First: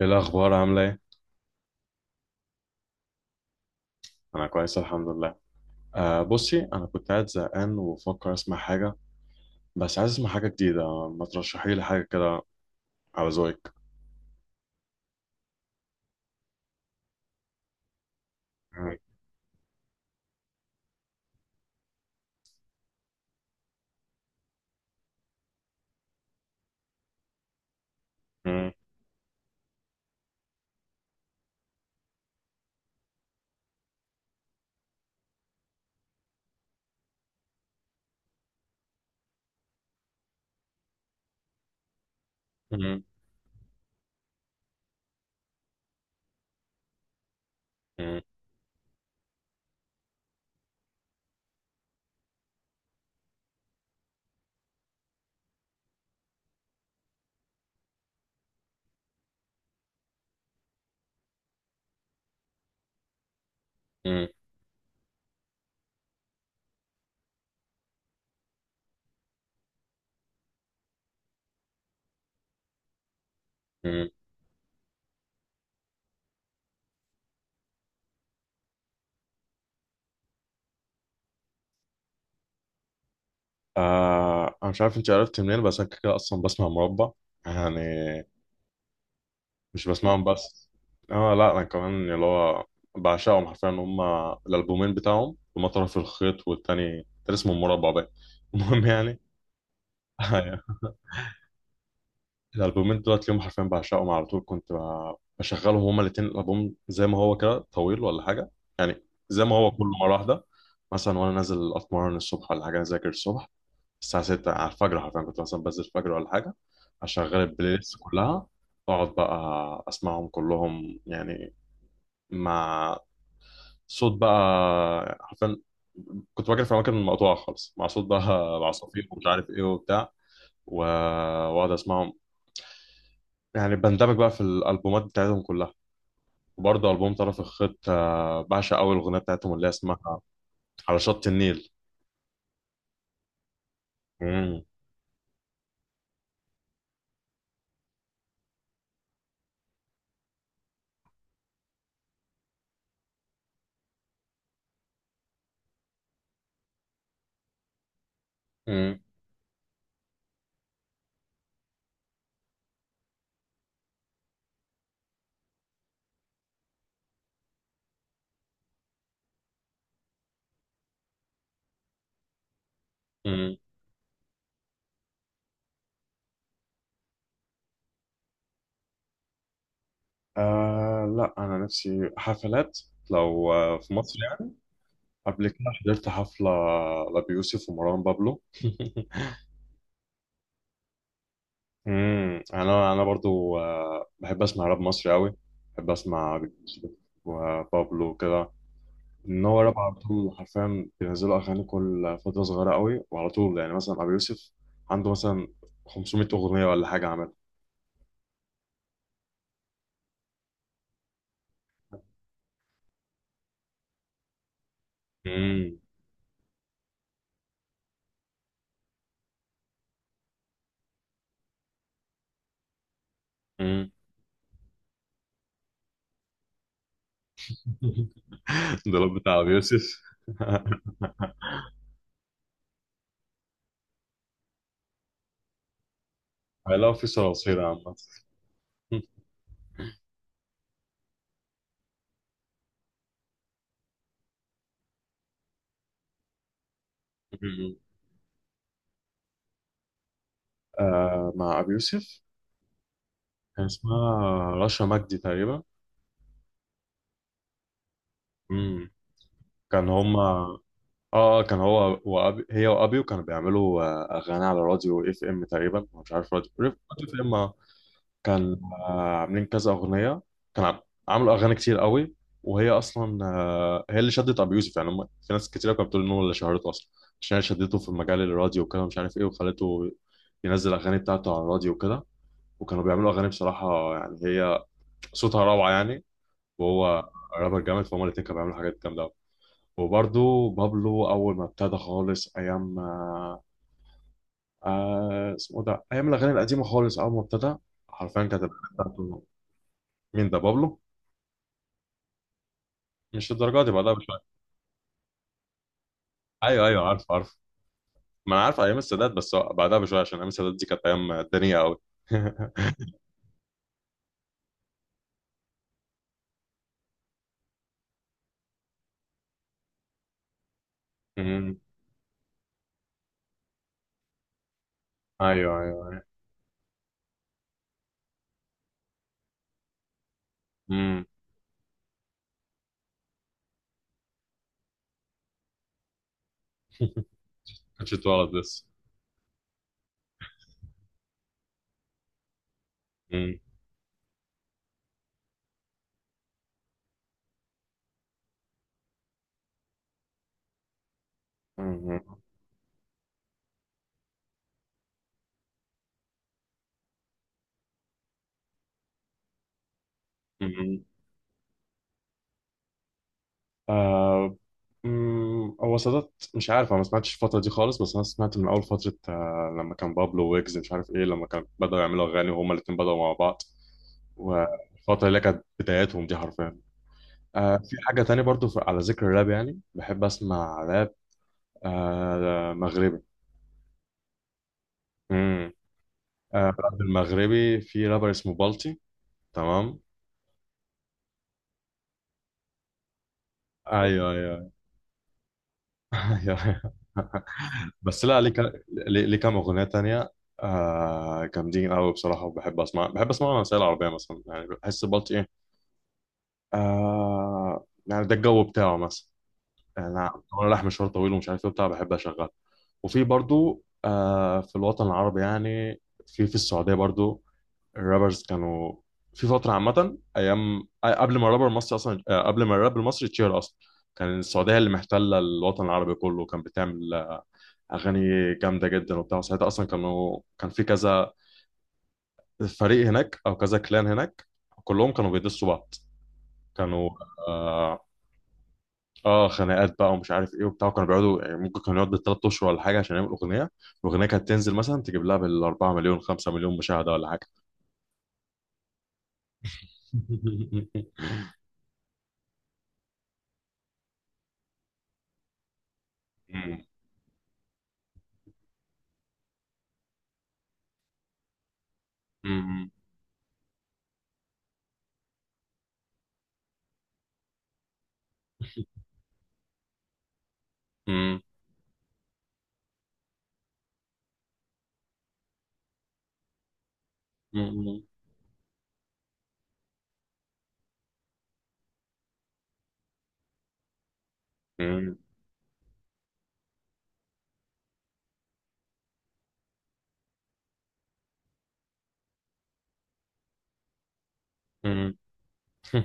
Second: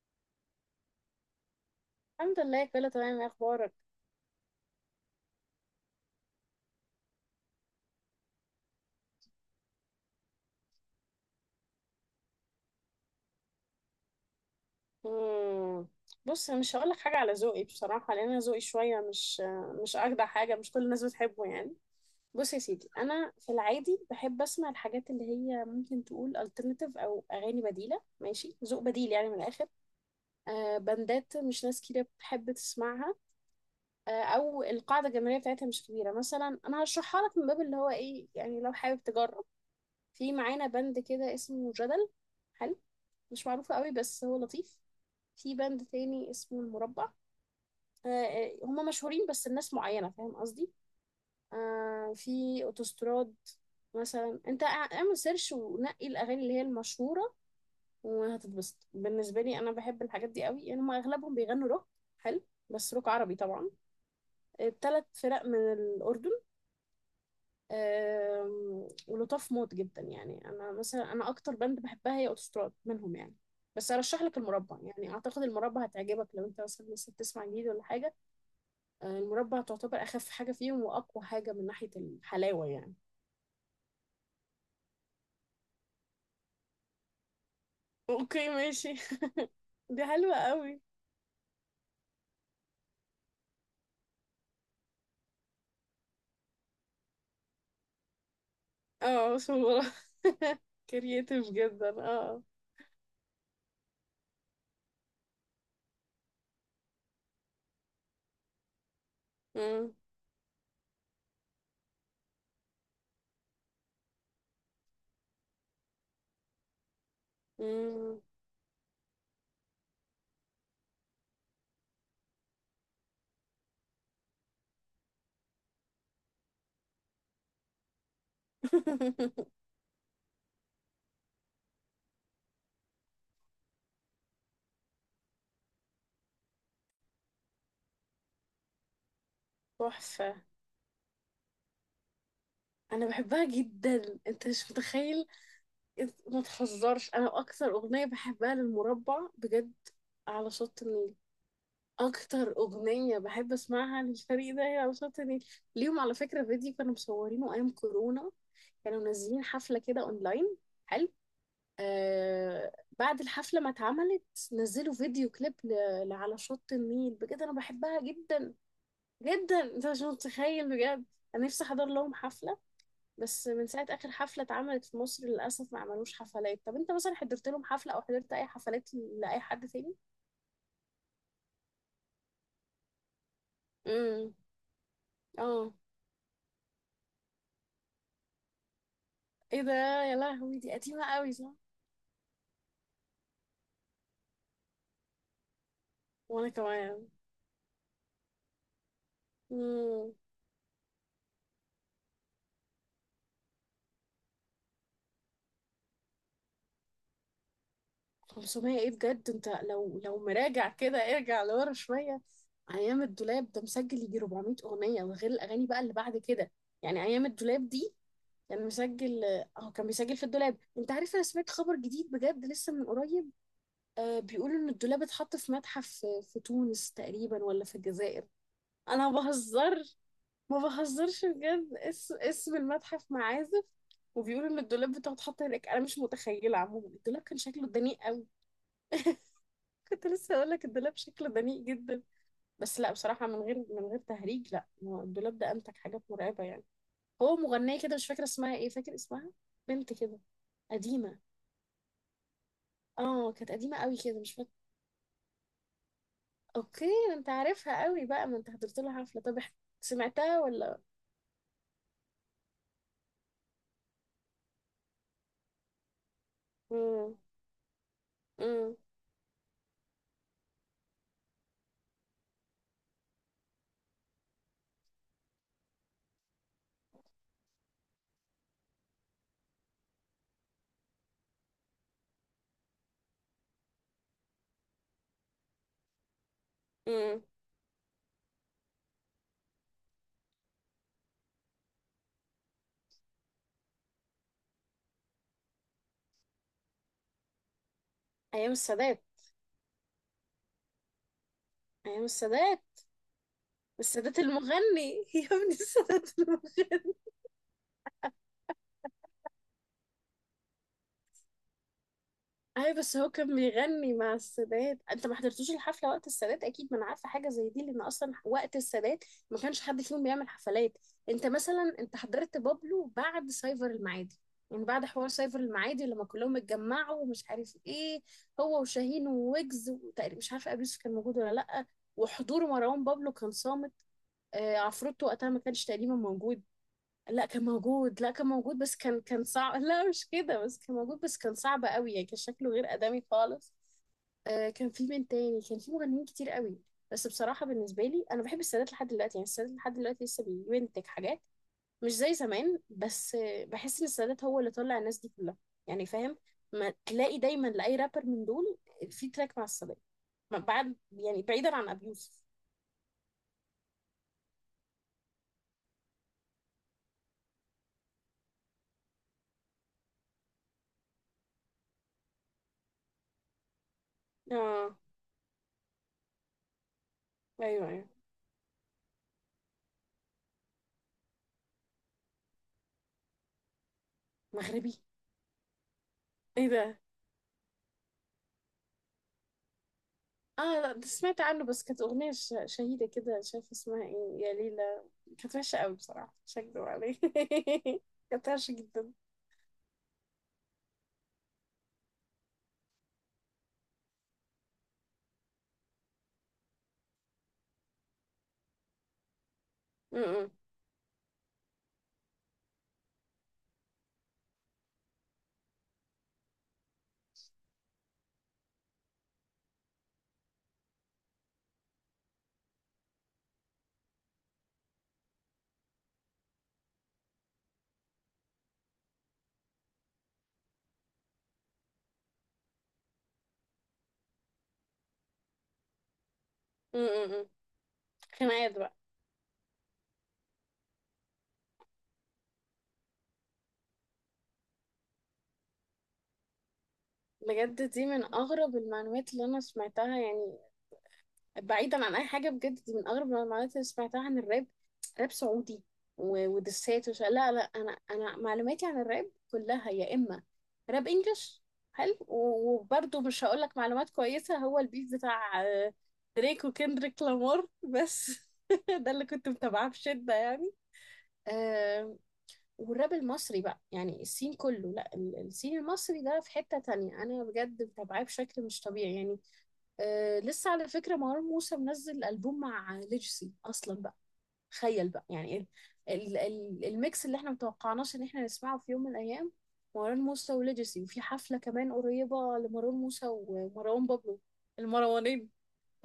ايه الاخبار؟ عامله ايه؟ الحمد لله كله تمام. ايه اخبارك؟ انا كويس الحمد لله. بصي، انا كنت قاعد زهقان وبفكر اسمع حاجه. بس عايز اسمع حاجه جديده، ما ترشحي لي حاجه كده على ذوقك؟ مم. بص، مش هقولك حاجه على ذوقي بصراحه، لان انا ذوقي مم. شويه مش اجدع حاجه، مش كل الناس بتحبه يعني. بص يا سيدي، انا في العادي بحب اسمع الحاجات اللي هي ممكن تقول alternative او اغاني بديله، ماشي؟ مم. ذوق بديل يعني من الاخر. بندات مش ناس كتير بتحب تسمعها. او القاعده الجماهيريه بتاعتها مش كبيره. مثلا انا هشرحها لك من باب اللي هو ايه، يعني لو حابب تجرب. في معانا بند كده اسمه جدل، حلو، مم. مش معروف قوي بس هو لطيف. في باند تاني اسمه المربع. مم. هما مشهورين بس الناس معينة، فاهم قصدي؟ في اوتوستراد. مثلا انت اعمل سيرش ونقي الاغاني اللي هي المشهورة وهتتبسط. بالنسبة لي انا بحب الحاجات دي قوي يعني. هما اغلبهم بيغنوا روك، حلو، بس روك عربي طبعا. مم. الثلاث فرق من الاردن. ولطاف موت جدا يعني. انا مثلا انا اكتر باند بحبها هي اوتوستراد منهم يعني. بس مم. ارشح لك المربع، يعني اعتقد المربع هتعجبك لو انت مثلا لسه بتسمع جديد ولا حاجة. المربى تعتبر اخف حاجه فيهم واقوى حاجه من ناحيه الحلاوه يعني. انا مش عارف انت عرفت منين، بس انا كده كده اصلا بسمع مربع يعني. اوكي ماشي. مش دي بسمعهم حلوه بس. قوي. اه، لا انا كمان اللي هو بعشقهم حرفيا هم. الالبومين بتاعهم هما طرف الخيط، والتاني كان اسمه مربع بقى. المهم يعني. اه صورة. أيوه. كرييتيف جدا اه. الالبومين دلوقتي اليوم حرفيا بعشقهم على طول، كنت بشغلهم هما الاتنين، الالبوم زي ما هو كده طويل ولا حاجه يعني، زي ما هو كله مم. مره واحده. مثلا وانا نازل اتمرن الصبح ولا حاجه، اذاكر الصبح الساعه 6 على الفجر، حرفيا كنت مثلا بنزل الفجر ولا حاجه اشغل البلاي ليست مم. كلها، واقعد بقى اسمعهم كلهم يعني، مع صوت بقى حرفيا. كنت بجري في اماكن مقطوعه خالص مع صوت بقى عصافير ومش عارف ايه وبتاع و- واقعد اسمعهم يعني، بندمج بقى في الالبومات بتاعتهم كلها. وبرضه البوم طرف الخيط بعشق اول اغنيه بتاعتهم اللي هي اسمها تحفه. على شط النيل. انا بحبها جدا انت مم. مش متخيل. انت ما تهزرش، انا اكتر اغنيه بحبها للمربع بجد على شط النيل. اكتر اغنيه بحب اسمعها للفريق ده هي على شط النيل. ليهم على فكره فيديو كانوا مصورينه ايام كورونا. كانوا مم. منزلين حفلة كده اونلاين، حلو. آه، بعد الحفلة ما اتعملت نزلوا فيديو كليب لعلى شط النيل. بجد انا بحبها جدا جدا، انت مش متخيل بجد. انا نفسي احضر لهم حفلة، بس مم. من ساعة اخر حفلة اتعملت في مصر للاسف ما عملوش حفلات. طب انت مثلا حضرت لهم حفلة او حضرت اي حفلات لاي حد تاني؟ آه، لا انا نفسي حفلات لو في مصر امم، يعني. قبل اه، كده حضرت حفله لأبي يوسف ومروان بابلو. ايه ده؟ يا لهوي دي قديمة قوي صح؟ مم. انا برضو بحب اسمع راب مصري قوي. بحب اسمع وانا أبي يوسف كمان. وبابلو كده. ان هو راب على امم. طول حرفيا، بينزلوا اغاني كل فتره صغيره قوي وعلى طول يعني، مثلا ابو يوسف عنده مثلا 500 اغنيه ولا حاجه عملها. 500 ايه بجد؟ انت لو مراجع كده ارجع لورا شوية. ايام الدولاب ده مسجل يجي 400 اغنية، وغير الاغاني امم. بقى اللي بعد كده. يعني ايام الدولاب دي كان مسجل، اه كان بيسجل في الدولاب. انت عارف انا سمعت خبر جديد بجد لسه من قريب؟ امم. بيقولوا ان الدولاب اتحط في متحف في في تونس تقريبا ولا في الجزائر. ده انا لو ما بتاع ابو يوسف. بهزر، ما بهزرش بجد. اسم اسم المتحف معازف، وبيقولوا ان الدولاب بتاعه اتحط هناك. انا مش متخيله، عموما علاقه في الدولاب كان صراصير شكله عامه. دنيء قوي. كنت لسه هقول لك الدولاب شكله دنيء جدا. بس لا بصراحة، من غير تهريج، لا هو الدولاب ده أمتك حاجات مرعبة يعني. هو مغنية كده مش فاكرة اسمها ايه، فاكر اسمها؟ بنت كده قديمة. مع ابو يوسف، اه كانت كان قديمة قوي كده، مش فاكرة. اسمها رشا مجدي تقريبا. اوكي ده انت عارفها قوي بقى، ما انت حضرت امم. لها حفلة. طب كان هما سمعتها ولا؟ كان هو وأبي هي وابيو كانوا بيعملوا اغاني على راديو اف ام تقريبا، مش عارف راديو اف مم. ام، كان مم. عاملين كذا اغنيه. كان عم- عملوا اغاني كتير قوي. وهي اصلا هي اللي شدت ابو يوسف يعني، هم في ناس كتير كانت بتقول ان هو اللي شهرته اصلا، عشان هي شدته في مجال الراديو وكده مش عارف ايه، وخلته ينزل اغاني بتاعته على الراديو وكده. وكانوا بيعملوا اغاني بصراحه يعني، هي صوتها روعه يعني، وهو مم. رابر جامد، فهم الاتنين كانوا بيعملوا حاجات جامده أوي. وبرضه بابلو اول ما ابتدى خالص، ايام اسمه ده، ايام الاغاني القديمه خالص، اول ما ابتدى حرفيا كانت ايام الأغاني السادات. بتاعته. مين ده، بابلو؟ ايام السادات. مش الدرجه دي، بعدها السادات بشويه. المغني يا ابني، السادات ايوه ايوه، المغني. عارف عارف، ما انا عارف ايام السادات، بس هو بعدها بشويه، عشان ايام السادات دي كانت ايام الدنيا قوي. ايوه بس هو كان بيغني مع السادات. انت ما حضرتوش الحفله وقت السادات اكيد، ما انا عارفه حاجه زي دي، لان اصلا وقت السادات ما كانش حد فيهم بيعمل حفلات. انت امم. مثلا انت حضرت بابلو بعد سايفر المعادي؟ يعني بعد حوار سايفر ايوه المعادي لما ايوه. كلهم اتجمعوا ومش عارف ايه، هو وشاهين وويجز، وتقريبا مش عارفه ابي يوسف كان امم. موجود ولا لا. وحضور مروان بابلو كان صامت. عفروتو وقتها ما كانش تقريبا موجود. لا كان كنتش موجود، لا كان اتولد موجود لسه. بس كان صعب. لا مش كده، بس كان موجود بس كان صعب قوي يعني، كان شكله غير آدمي امم. خالص. آه كان في من تاني، كان في مغنيين كتير قوي. بس بصراحة بالنسبة لي أنا بحب السادات لحد دلوقتي يعني. السادات لحد دلوقتي لسه بينتج حاجات، مش امم. زي زمان بس، بحس إن السادات هو اللي طلع الناس دي كلها. يعني فاهم؟ ما تلاقي دايما لأي رابر من دول في تراك مع السادات. بعد امم. يعني بعيدا عن أبي يوسف. آه، هو سادات مش عارف، انا ما سمعتش الفتره دي خالص، بس انا سمعت من اول فتره لما كان بابلو ويجز مش عارف ايه، لما كان بداوا يعملوا اغاني وهما الاثنين بداوا مع بعض، آه، والفتره اللي كانت بداياتهم دي حرفيا. أيوه في أيوه. حاجه تانية برضو على ذكر الراب يعني بحب اسمع راب. ده مغربي. مغربي. امم. إيه راب ده؟ المغربي في رابر اسمه بالتي. تمام. اه لا ده سمعت عنه، بس كانت أغنية شهيدة كده مش عارفة اسمها ايوه ايه، يا ايوه. ليلى. كانت وحشة قوي بصراحة، مش هكدب ايوه. عليك. بس لا كانت ليه وحشة ك- جدا. ليه ليه كام اغنيه تانية جامدين قوي بصراحه. وبحب اسمع بحب اسمع الروسيه العربيه مثلا، يعني بحس بالتي ايه يعني ده الجو بتاعه مثلا، يعني م- انا م- وانا رايح مشوار طويل ومش عارف ايه بتاع بحب اشغل. وفي برضو في الوطن العربي يعني، في السعوديه برضو، الرابرز كانوا في فترة عامة أيام قبل ما الرابر المصري أصلا، قبل ما الراب المصري يتشهر أصلا، كان السعودية اللي محتلة الوطن العربي كله، كان بتعمل أغاني جامدة جدا وبتاع. ساعتها أصلا كانوا، كان في كذا فريق هناك أو كذا كلان هناك، كلهم كانوا بيدسوا بعض، م- كانوا م- م. آه, خناقات بقى. خناقات بقى ومش عارف إيه وبتاع. كانوا بيقعدوا يعني، ممكن كانوا يقعدوا بال3 أشهر ولا حاجة عشان يعملوا أغنية، الأغنية كانت تنزل مثلا تجيب لها بال4 مليون 5 مليون مشاهدة ولا حاجة. بجد دي من أغرب المعلومات اللي أنا سمعتها يعني. بعيدا عن اي حاجه، بجد دي من اغرب المعلومات اللي سمعتها عن الراب. راب سعودي مم. ودسات وش؟ لا لا، انا انا معلوماتي عن الراب كلها يا اما راب انجلش، حلو، وبرضه مش هقول لك معلومات كويسه. هو البيف بتاع دريك وكندريك لامار بس. ده اللي كنت متابعاه بشده يعني. مم. آه. والراب المصري بقى يعني السين كله، لا السين المصري ده في حته تانية، انا بجد مم. متابعاه بشكل مش طبيعي يعني. آه لسه على فكرة مروان موسى منزل ألبوم مع ليجسي أصلا بقى، تخيل مم. بقى يعني. ال ال ال الميكس اللي احنا متوقعناش ان احنا نسمعه في يوم من الأيام، مروان موسى وليجسي. وفي حفلة كمان قريبة لمروان موسى ومروان بابلو، مم. المروانين.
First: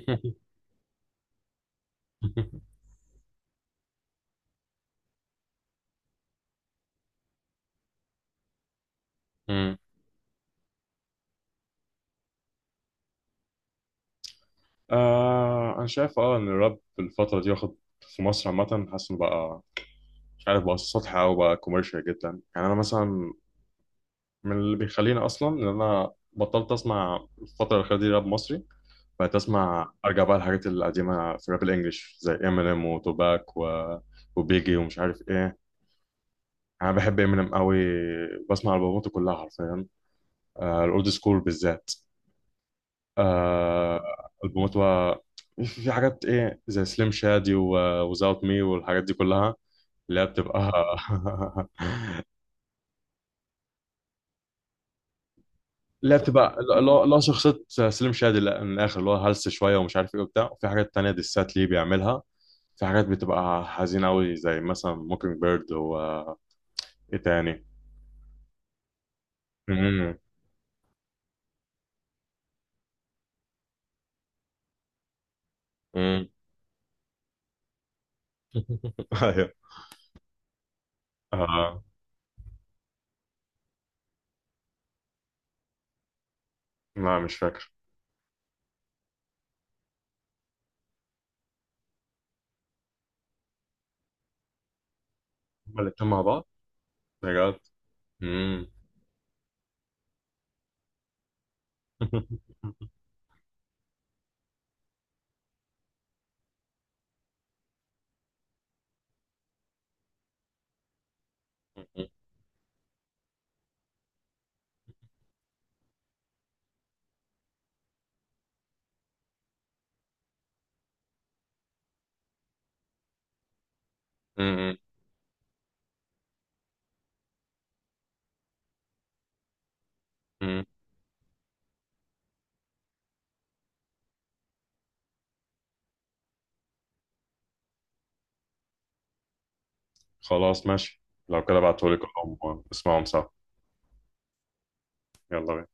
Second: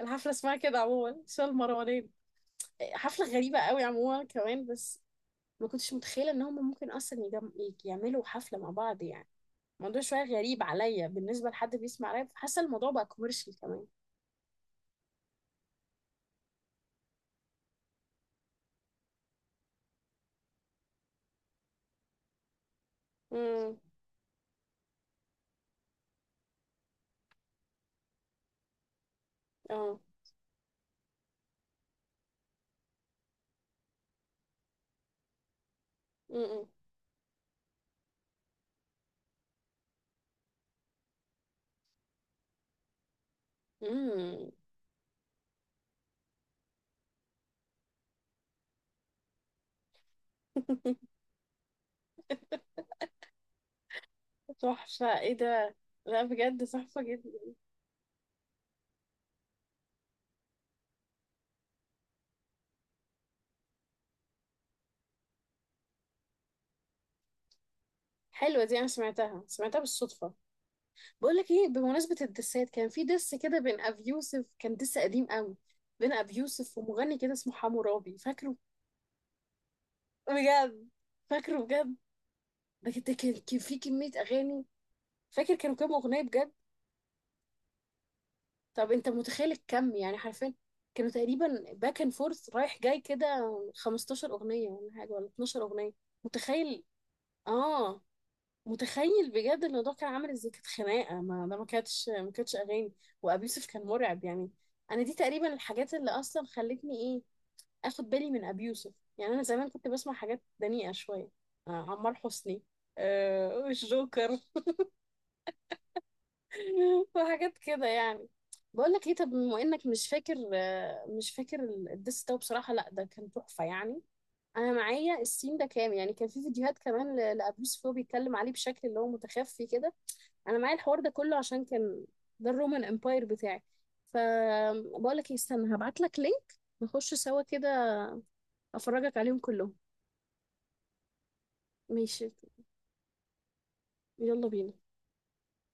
الحفلة اسمها كده عموما، اسمها المروانين. حفلة غريبة قوي عموما كمان، بس ما كنتش متخيلة ان هم ممكن أصلا يجم يعملوا حفلة مع بعض يعني. مم. الموضوع شوية غريب عليا، بالنسبة لحد بيسمع راب حاسة الموضوع بقى كوميرشال كمان. انا شايف ان الراب في الفتره دي واخد في مصر عامه، حاسس انه بقى مش عارف بقى سطحي او بقى كوميرشال جدا يعني. انا مثلا، امم. من اللي بيخليني اصلا ان انا بطلت اسمع الفتره الاخيره دي راب مصري، بقيت اسمع، اه. ارجع بقى الحاجات القديمه في الراب الانجليش زي امينيم وتوباك و... وبيجي ومش عارف ايه. م- انا بحب امينيم قوي، بسمع البوماته كلها حرفيا، الاولد سكول بالذات. م. آه م. البومات بقى في حاجات ايه زي سليم شادي وزاوت مي والحاجات دي كلها، اللي هي بتبقى تحفة، ايه ده؟ اللي هي لا بتبقى بجد اللي تحفة هو اللي هو جدا. شخصية سليم شادي. لا، من الآخر اللي هو هلس شوية ومش عارف ايه وبتاع. وفي حاجات تانية ديسات ليه بيعملها، في حاجات بتبقى حزينة أوي زي مثلا موكينج بيرد و ايه تاني. حلوة دي، انا سمعتها سمعتها مم. بالصدفة. بقول لك ايه، بمناسبة الدسات كان في دس كده بين ابي يوسف، كان دس قديم قوي، بين مم. ابي يوسف ومغني كده اسمه حمو رابي، فاكره؟ ايوه. بجد فاكره آه. بجد. بجد كان في كمية اغاني، فاكر كانوا كام اغنية بجد؟ لا مش فاكر. طب انت متخيل الكم يعني حرفيا. كانوا تقريبا باك اند فورث رايح جاي كده، 15 اغنية ولا حاجة، ولا 12 هما اغنية. الاتنين مع بعض. متخيل؟ بجد. اه مم. متخيل بجد. الموضوع كان عامل ازاي، كانت خناقه، ما ده ما كانتش اغاني. وابي يوسف كان مرعب يعني. انا دي تقريبا الحاجات اللي اصلا خلتني ايه، اخد بالي من ابي يوسف يعني. انا زمان كنت بسمع حاجات دنيئه شويه، آه عمار حسني، آه الجوكر، وحاجات كده يعني. بقول لك ايه، طب بما انك مش فاكر، آه مش فاكر الدس ده بصراحه، لا ده كان تحفه يعني. انا مم. معايا السين ده كام يعني، كان في فيديوهات كمان لابي يوسف وهو بيتكلم عليه بشكل اللي هو متخفي كده. انا مم. معايا الحوار ده كله، عشان كان ده الرومان امباير بتاعي. فبقول لك ايه، استنى هبعت لك لينك، نخش سوا كده، افرجك عليهم كلهم. خلاص ماشي، لو كده بعتهولي ماشي، كلهم واسمعهم سوا. يلا بينا. يلا بينا.